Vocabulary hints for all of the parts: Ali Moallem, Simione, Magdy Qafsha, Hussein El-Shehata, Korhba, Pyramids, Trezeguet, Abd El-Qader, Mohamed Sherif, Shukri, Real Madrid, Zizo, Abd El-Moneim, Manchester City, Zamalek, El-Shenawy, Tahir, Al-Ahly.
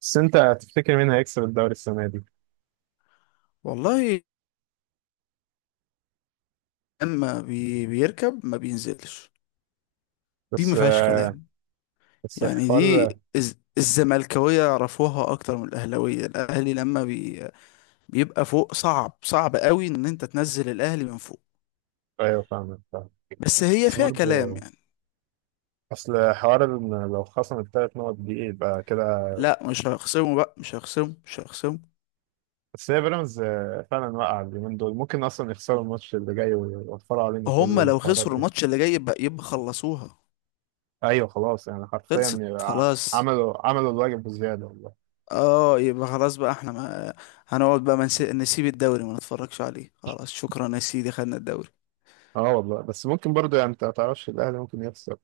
بس انت هتفتكر مين هيكسب الدوري السنه دي؟ والله. لما بي بيركب ما بينزلش، دي بس ما فيهاش كلام. بس يعني دي الحوار. الزملكاوية يعرفوها اكتر من الاهلاوية. الاهلي لما بيبقى فوق صعب صعب قوي ان انت تنزل الاهلي من فوق. ايوه فاهمك فاهم. بس هي بس فيها كلام برضه يعني. اصل حوار ان لو خصم الثلاث نقط دي يبقى كده. لا مش هيخصموا بقى، مش هيخصموا، مش هيخصموا. بس هي بيراميدز فعلا واقعه اليومين دول ممكن اصلا يخسروا الماتش اللي جاي ويوفروا علينا كل هم لو الحوارات خسروا دي. الماتش اللي جاي يبقى خلصوها، ايوه خلاص، يعني حرفيا خلصت يبقى خلاص. عملوا الواجب بزياده والله. اه، يبقى خلاص بقى. احنا ما هنقعد بقى ما نسيب الدوري، ما نتفرجش عليه خلاص. شكرا يا سيدي، خدنا الدوري. اه والله بس ممكن برضه، يعني انت ما تعرفش الاهلي ممكن يخسر.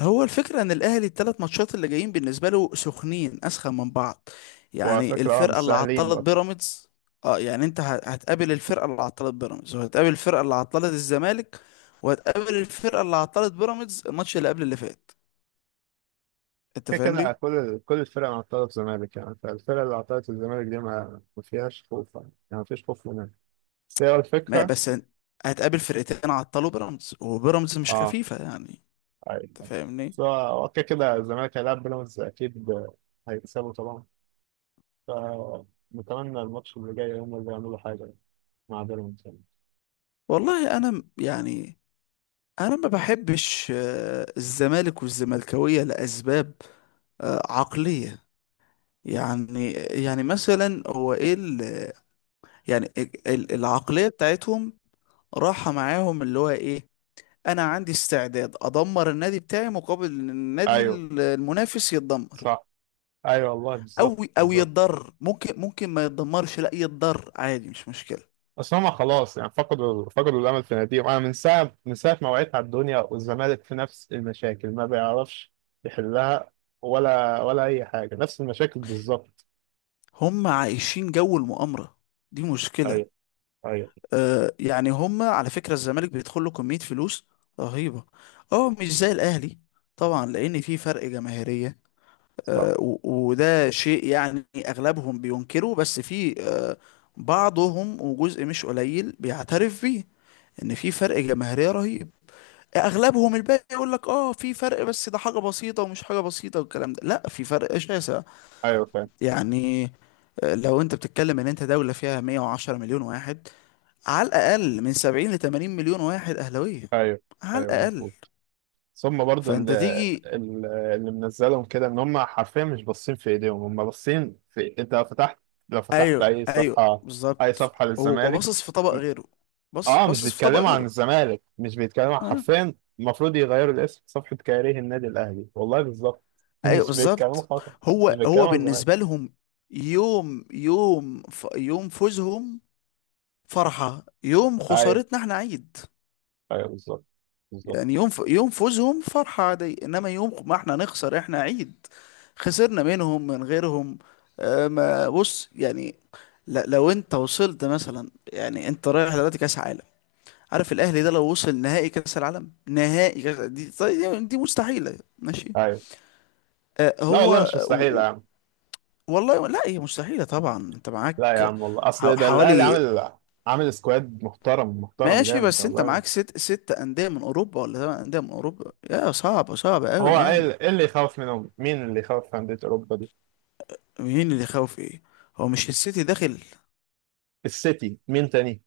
هو الفكرة ان الاهلي الثلاث ماتشات اللي جايين بالنسبة له سخنين، اسخن من بعض. وعلى يعني فكره اه، مش الفرقة اللي سهلين عطلت برضه. بيراميدز. اه يعني انت هتقابل الفرقة اللي عطلت بيراميدز، وهتقابل الفرقة اللي عطلت الزمالك، وهتقابل الفرقة اللي عطلت بيراميدز الماتش اللي قبل اللي فات. انت كده كده فاهمني؟ كل الفرق عطلت الزمالك، يعني فالفرق اللي عطلت الزمالك دي ما فيهاش خوف يعني. يعني ما فيش خوف منها. بس هي ما الفكرة. بس هتقابل فرقتين عطلوا بيراميدز، وبيراميدز مش اه، خفيفة يعني. أيوة. انت أيوة. فاهمني؟ بس هو كده كده الزمالك هيلعب بيراميدز أكيد. هيكسبوا طبعا. فنتمنى الماتش اللي جاي هم اللي يعملوا حاجة مع بيراميدز يعني. والله انا يعني انا ما بحبش الزمالك والزملكاوية لاسباب عقلية. يعني يعني مثلا هو ايه يعني العقلية بتاعتهم، راحة معاهم اللي هو ايه. انا عندي استعداد ادمر النادي بتاعي مقابل ان النادي أيوه المنافس يتدمر، صح، أيوه والله او بالظبط او بالظبط. يتضر، ممكن ما يتدمرش، لا يتضر عادي، مش مشكلة. بس هما خلاص، يعني فقدوا الامل في ناديهم. انا من ساعه ما وعيت على الدنيا والزمالك في نفس المشاكل، ما بيعرفش يحلها. ولا اي حاجه، نفس المشاكل بالظبط. هم عايشين جو المؤامرة، دي مشكلة. ايوه ايوه آه، يعني هم على فكرة الزمالك بيدخل له كمية فلوس رهيبة، اه مش زي الاهلي طبعا، لان في فرق جماهيرية. صح، آه، و- وده شيء يعني أغلبهم بينكره، بس في بعضهم وجزء مش قليل بيعترف بيه، إن في فرق جماهيرية رهيب. أغلبهم الباقي يقول لك آه في فرق، بس ده حاجة بسيطة ومش حاجة بسيطة والكلام ده. لا، في فرق شاسع ايوه فاهم. يعني. لو أنت بتتكلم إن أنت دولة فيها 110 مليون واحد، على الأقل من 70 ل 80 مليون واحد أهلاوية، ايوه على ايوه الأقل. مظبوط. ثم برضو فأنت تيجي. اللي منزلهم كده ان هم حرفيا مش باصين في ايديهم، هم باصين في انت لو فتحت، ايوه اي ايوه صفحه، اي بالظبط. صفحه هو للزمالك. باصص في طبق غيره، بص اه مش باصص في طبق بيتكلموا عن غيره. الزمالك، مش بيتكلموا عن اه، حرفيا. المفروض يغيروا الاسم صفحة كاريه النادي الاهلي، والله بالظبط. ايوه مش بيتكلموا بالظبط. خالص. مش هو بيتكلموا عن الزمالك. بالنسبه لهم يوم فوزهم فرحه، يوم ايوه خسارتنا احنا عيد. ايوه بالظبط بالظبط. يعني يوم فوزهم فرحه عادي، انما يوم ما احنا نخسر احنا عيد، خسرنا منهم من غيرهم. آه، ما بص يعني، لا لو انت وصلت مثلا، يعني انت رايح دلوقتي كاس عالم. عارف الاهلي ده لو وصل نهائي كاس العالم، نهائي كاس دي، طيب دي مستحيله، ماشي. ايوه آه لا والله هو. مش و- مستحيل يا و- عم. والله لا، هي مستحيله طبعا، انت لا يا معاك عم والله، اصل ده الاهلي حوالي. عامل سكواد محترم، محترم ماشي، جامد بس انت والله. معاك ست انديه من اوروبا ولا ثمان انديه من اوروبا، يا صعبه صعبه هو قوي ايه يعني. إيه اللي يخوف منهم؟ مين اللي يخوف في انديه اوروبا دي؟ مين اللي خاوف؟ ايه؟ هو مش السيتي داخل السيتي، مين تاني؟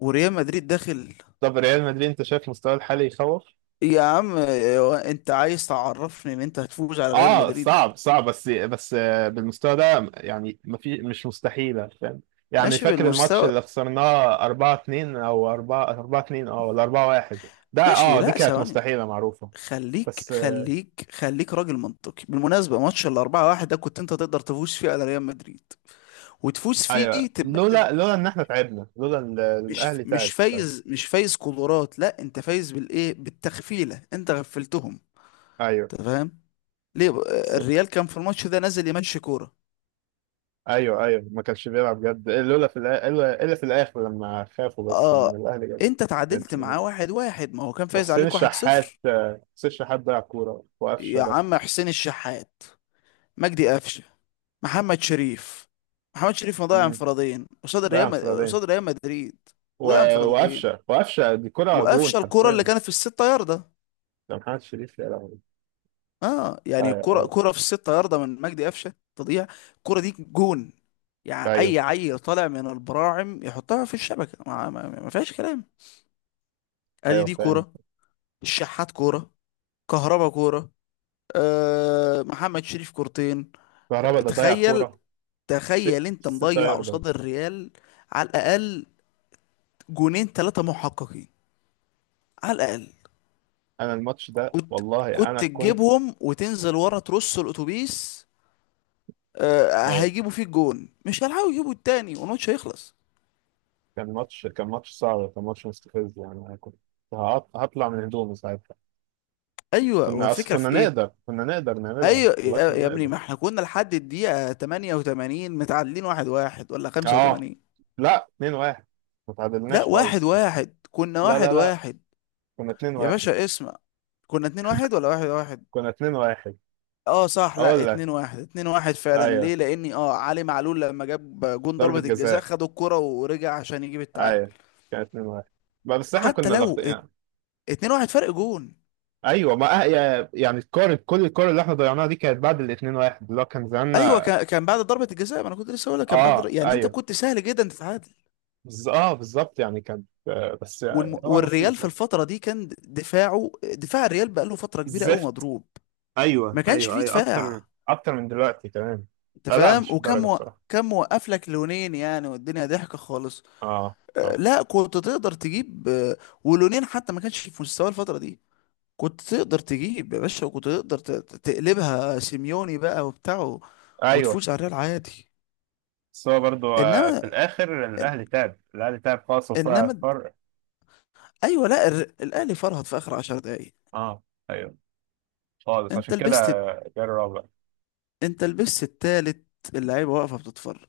وريال مدريد داخل؟ طب ريال مدريد، انت شايف مستواه الحالي يخوف؟ يا عم هو انت عايز تعرفني ان انت هتفوز على ريال اه مدريد؟ صعب صعب، بس بالمستوى ده، يعني ما في مش مستحيلة، فاهم؟ يعني ماشي فاكر الماتش بالمستوى. اللي خسرناه 4 2 او 4 2 اه، ولا 4 1 ده، ماشي، اه دي لا كانت ثواني، مستحيلة معروفة. خليك بس خليك خليك راجل منطقي. بالمناسبة ماتش 4-1 ده كنت أنت تقدر تفوز فيه على ريال مدريد، وتفوز فيه ايوه تبقى أنت لولا ان احنا تعبنا، لولا مش الاهلي مش تعب فايز ساعتها. مش فايز قدرات. لا أنت فايز بالإيه، بالتغفيلة، أنت غفلتهم. ايوه أنت فاهم؟ ليه بقى؟ ص- الريال كان في الماتش ده نازل يمشي كورة. ايوه، ايوه ما كانش بيلعب جد، لولا في الآ- الا إلا في الاخر لما خافوا بس من آه، الاهلي جد. أنت تعادلت بجد. معاه واحد واحد، ما هو كان فايز وحسين عليك واحد الشحات صفر آه، حسين الشحات ضيع كورة وقفشه يا ده. عم حسين الشحات، مجدي قفشة، محمد شريف. محمد شريف مضيع مم. انفرادين قصاد ضيع انفرادية. قصاد ريال مدريد. مضيع انفرادين وقفشه دي كرة جون وقفشه الكرة اللي حرفيا. كانت في الستة ياردة. ده محمد شريف، يا لهوي. اه يعني كرة ايوه كرة في الستة ياردة من مجدي قفشه تضيع، الكرة دي جون. يعني ايوه، اي عيل طالع من البراعم يحطها في الشبكة، ما فيهاش كلام. ادي ايوه دي فاهم. كرة، الشحات كرة، كهربا كرة، آه محمد شريف كورتين. كهربا ده ضيع تخيل، كوره. تخيل انت ست مضيع ياردة. قصاد الريال على الاقل جونين ثلاثة محققين على الاقل. انا الماتش ده كنت والله، كنت انا كنت. تجيبهم وتنزل ورا ترص الاتوبيس. أيوة. هيجيبوا فيه الجون مش هيلحقوا يجيبوا التاني والماتش هيخلص. كان ماتش، كان ماتش صعب، كان ماتش مستفز، يعني انا كنت هطلع من هدومي ساعتها. ايوه هو الفكره في ايه؟ كنا نقدر نعملها ايوه والله، يا كنا يا ابني، نقدر. ما احنا كنا لحد الدقيقه 88 متعادلين واحد واحد، ولا اه 85. لا، 2 1، ما لا، تعادلناش واحد خالص. واحد، كنا لا واحد لا لا، واحد. كنا 2 يا 1. باشا اسمع، كنا 2-1 ولا 1-1؟ كنا 2 1، اه صح، لا اقول لك اتنين واحد، اتنين واحد فعلا. ايوه ليه؟ لاني اه علي معلول لما جاب جون ضربة ضربة الجزاء، جزاء. خد الكرة ورجع عشان يجيب التعادل. ايوه كان 2-1. ما بس احنا حتى كنا لو ضاغطين يعني. 2-1 فرق جون. ايوه، ما أه- يا- يعني الكور، الكور اللي احنا ضيعناها دي كانت بعد ال 2-1 اللي هو كان ايوه زماننا. كان بعد ضربه الجزاء، ما انا كنت لسه هقول لك كان بعد اه، يعني انت ايوه كنت سهل جدا تتعادل. اه بالظبط، يعني كان بس يعني هو والريال نصيب في بقى. الفتره دي كان دفاعه، دفاع الريال بقاله فتره كبيره قوي زفت. مضروب. ايوه ما كانش ايوه فيه ايوه، اكتر دفاع، اكتر من دلوقتي كمان. انت آه لا، فاهم؟ مش الدرجه بصراحه. كان موقف لك لونين يعني، والدنيا ضحكه خالص. اه أه اه لا كنت تقدر تجيب ولونين، حتى ما كانش في مستوى الفتره دي. كنت تقدر تجيب يا باشا، وكنت تقدر تقلبها سيميوني بقى وبتاعه ايوه. وتفوز على الريال عادي. بس هو برضه في انما الاخر إن- الاهلي تعب، خالص، وفرق انما فرق. ايوه. لا الاهلي فرهط في اخر 10 دقايق. اه ايوه خالص، انت عشان كده. لبست جه الرابع. انت لبست التالت، اللعيبه واقفه بتتفرج،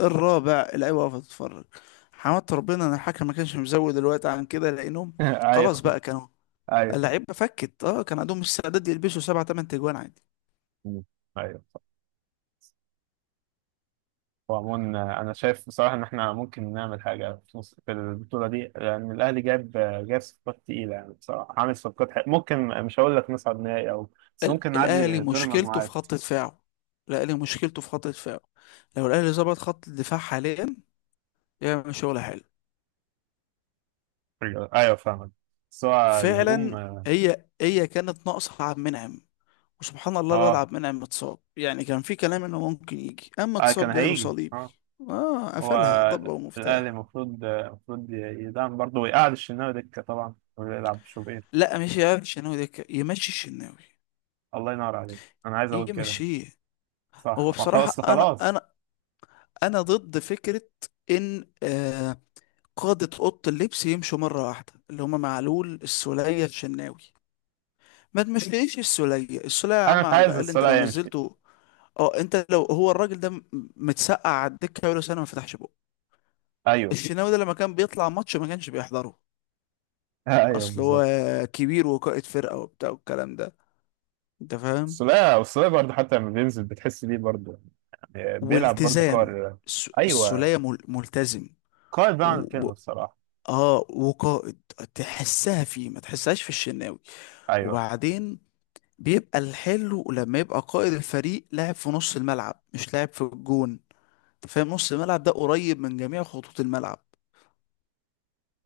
الرابع اللعيبه واقفه بتتفرج. حمدت ربنا ان الحكم ما كانش مزود الوقت عن كده لانهم خلاص ايوه بقى كانوا، ايوه. اللعيبه فكت. اه كان عندهم استعداد يلبسوا سبعة تمن تجوان عادي. مم. ايوه. وعموما انا شايف بصراحه ان احنا ممكن نعمل حاجه في نص، في البطوله دي، لان الاهلي جاب، صفقات تقيله يعني. بصراحه عامل صفقات حق. ممكن مش هقول لك نصعد نهائي، او بس ممكن الاهلي نعدي دور مشكلته في المجموعات. خط دفاعه، الاهلي مشكلته في خط دفاعه. لو الاهلي ظبط خط الدفاع حاليا يعمل شغل حلو ايوه ايوه فاهمك. بس هو الهجوم فعلا. اه. هي كانت ناقصه عبد المنعم، وسبحان الله الواد آه، عبد المنعم متصاب. يعني كان في كلام انه ممكن يجي، اما كان اتصاب جاله هيجي صليبي، اه. اه، هو قفلها ضبة الاهلي ومفتاح. المفروض يدعم برضه، ويقعد الشناوي دكه طبعا، ويلعب شوبير. لا مش، يا الشناوي ده يمشي، الشناوي الله ينور عليك، انا عايز اقول كده. يمشيه. صح، هو ما خلاص بصراحة انا خلاص. انا انا ضد فكرة ان آه قادة أوضة اللبس يمشوا مرة واحدة، اللي هما معلول السولية الشناوي. ما تمشيش السولية، السولية يا انا عم مش على عايز الأقل أنت لو السولية يمشي. نزلته. اه أنت لو هو الراجل ده متسقع على الدكة بقاله سنة ما فتحش. ايوه الشناوي ده لما كان بيطلع ماتش ما كانش بيحضره. ايوه اصل هو بالظبط. كبير وقائد فرقة وبتاع والكلام ده، انت فاهم؟ السولية برضه حتى لما بينزل بتحس بيه برضه، يعني بيلعب برضه والتزام. قائد. ايوه السولية ملتزم. قائد بقى عن و... الكلمة، و... الصراحة. اه وقائد، تحسها فيه ما تحسهاش في الشناوي. ايوه وبعدين بيبقى الحلو لما يبقى قائد الفريق لاعب في نص الملعب، مش لاعب في الجون. انت فاهم؟ نص الملعب ده قريب من جميع خطوط الملعب،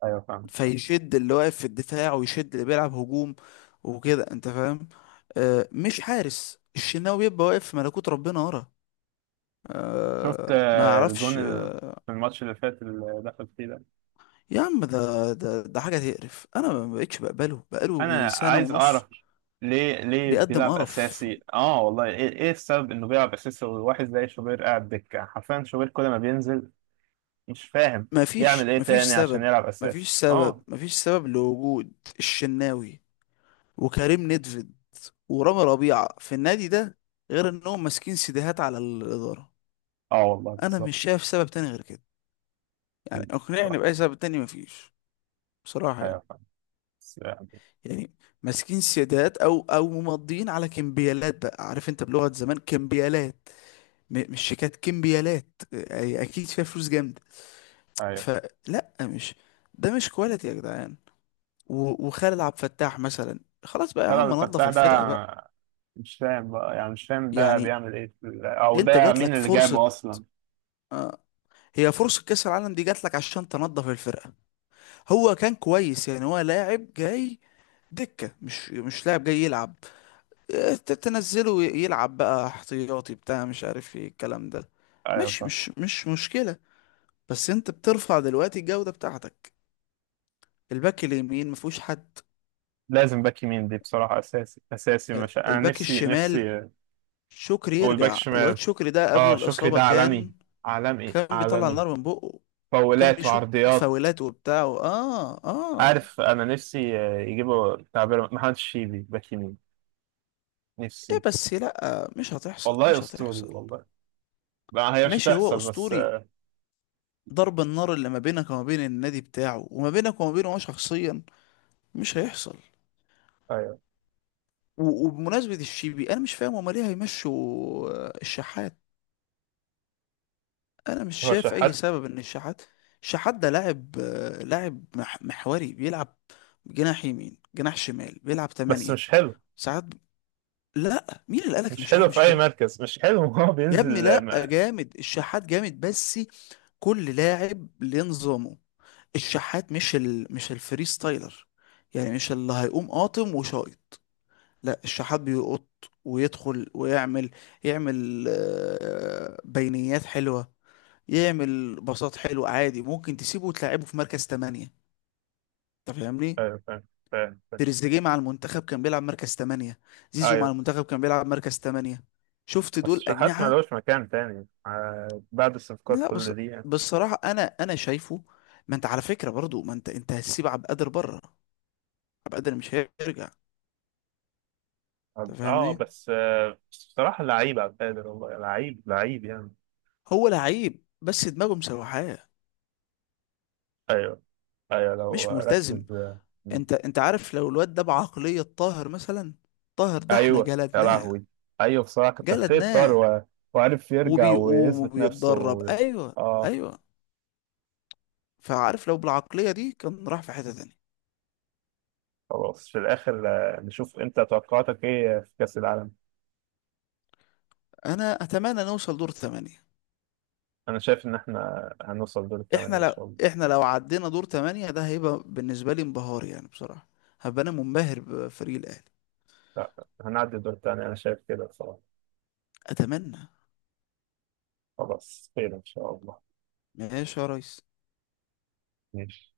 ايوه فاهم. فيشد اللي واقف في الدفاع ويشد اللي بيلعب هجوم، وكده، انت فاهم. آه مش حارس الشناوي بيبقى واقف في ملكوت ربنا ورا، شفت آه ما الجون اعرفش. في الماتش اللي فات اللي دخل فيه ده. يا عم ده حاجه تقرف، انا ما بقتش بقبله بقاله انا سنه عايز اعرف، ونص، ليه بيقدم بيلعب قرف. اساسي اه؟ والله ايه، السبب انه بيلعب اساسي، وواحد زي شوبير قاعد دكة حرفيا؟ شوبير كل ما بينزل، مش فاهم ما يعمل فيش ايه ما فيش تاني عشان سبب، يلعب اساسي اه. ما فيش سبب لوجود الشناوي وكريم نيدفيد ورامي ربيعه في النادي ده غير انهم ماسكين سيديهات على الاداره. اه والله انا مش بالظبط. شايف سبب تاني غير كده، يعني اقنعني صح. بأي سبب تاني، مفيش بصراحة ايوه يعني. فاهم، بس يعني. يعني ماسكين سيادات، او ممضيين على كمبيالات بقى. عارف انت، بلغة زمان، كمبيالات، مش شيكات، كمبيالات، اكيد فيها فلوس جامدة. أيوة. فلا مش، ده مش كواليتي يا جدعان. وخالد عبد الفتاح مثلا خلاص بقى يا هلا عم، نظف الفتاح ده، الفرقة بقى. مش فاهم بقى، يعني مش فاهم ده يعني بيعمل ايه في او انت ده جات مين لك اللي فرصة، جابه اصلا؟ آه هي فرصة كأس العالم دي جات لك عشان تنظف الفرقة. هو كان كويس يعني، هو لاعب جاي دكة، مش لاعب جاي يلعب. تنزله يلعب بقى احتياطي بتاع مش عارف ايه الكلام ده، ايوه مش فاهم. مش مش مشكلة. بس انت بترفع دلوقتي الجودة بتاعتك. الباك اليمين مفهوش حد، لازم باك يمين دي بصراحة اساسي اساسي، مش، انا الباك نفسي الشمال نفسي. شكري والباك يرجع، الواد شمال، شكري ده قبل اه شكري الإصابة ده عالمي، كان عالمي كان بيطلع عالمي. نار من بقه، كان فاولات بيشوط وعرضيات. فاولات وبتاع و- اه اه. عارف، انا نفسي يجيبوا تعبير محمد الشيبي باك يمين، ايه نفسي. بس، لا مش هتحصل، والله مش اسطوري هتحصل. والله. ما هي مش ماشي، هو هتحصل بس أسطوري، ضرب النار اللي ما بينك وما بين النادي بتاعه وما بينك وما بينه هو شخصيا مش هيحصل. ايوه. وبمناسبة الشيبي أنا مش فاهم هما ليه هيمشوا الشحات. أنا مش هو شايف أي شحات، سبب إن الشحات، الشحات ده لاعب لاعب محوري بيلعب جناح يمين، جناح شمال، بيلعب بس تمانية مش حلو، ساعات لا. مين اللي قالك إن مش حلو الشحات في مش اي حلو؟ مركز، مش حلو. هو يا ابني بينزل آه، لا ما... جامد، الشحات جامد، بس كل لاعب لنظامه. الشحات مش الفري ستايلر، يعني مش اللي هيقوم قاطم وشايط، لا الشحات بيقط ويدخل ويعمل، يعمل بينيات حلوة، يعمل باصات حلوة عادي. ممكن تسيبه وتلعبه في مركز تمانية، انت فاهمني؟ آه، ف... ف... ف... تريزيجيه مع المنتخب كان بيلعب مركز تمانية، زيزو مع ايوه. المنتخب كان بيلعب مركز تمانية، شفت؟ بس دول شحات ما أجنحة. لهوش مكان تاني بعد الصفقات لا بس كل دي يعني. بالصراحة أنا شايفه. ما أنت على فكرة برضو، ما أنت هتسيب عبد القادر بره، عبد القادر مش هيرجع. اه انت فاهمني؟ بس بس بصراحة لعيب، عبد القادر والله لعيب لعيب يعني. هو لعيب بس دماغه مسوحاه، ايوه ايوه لو مش ملتزم. ركز آه، م. انت عارف لو الواد ده بعقلية طاهر مثلا. طاهر ده احنا ايوه يا جلدناه، لهوي. ايوه بصراحة كتر خير طار. جلدناه، و... وعرف يرجع وبيقوم ويثبت نفسه. وبيتدرب، و... ايوه اه. ايوه. فعارف لو بالعقلية دي كان راح في حتة تانية. خلاص في الاخر، نشوف انت توقعاتك ايه في كأس العالم. انا اتمنى نوصل دور ثمانية. انا شايف ان احنا هنوصل دور الثمانية احنا ان لو شاء الله. احنا لو عدينا دور ثمانية ده هيبقى بالنسبة لي انبهار يعني بصراحة، هبقى انا منبهر بفريق الاهلي. لا، هنعدي الدور التاني، أنا شايف كده بصراحة. اتمنى. خلاص خير إن شاء الله. ماشي يا ريس. ماشي.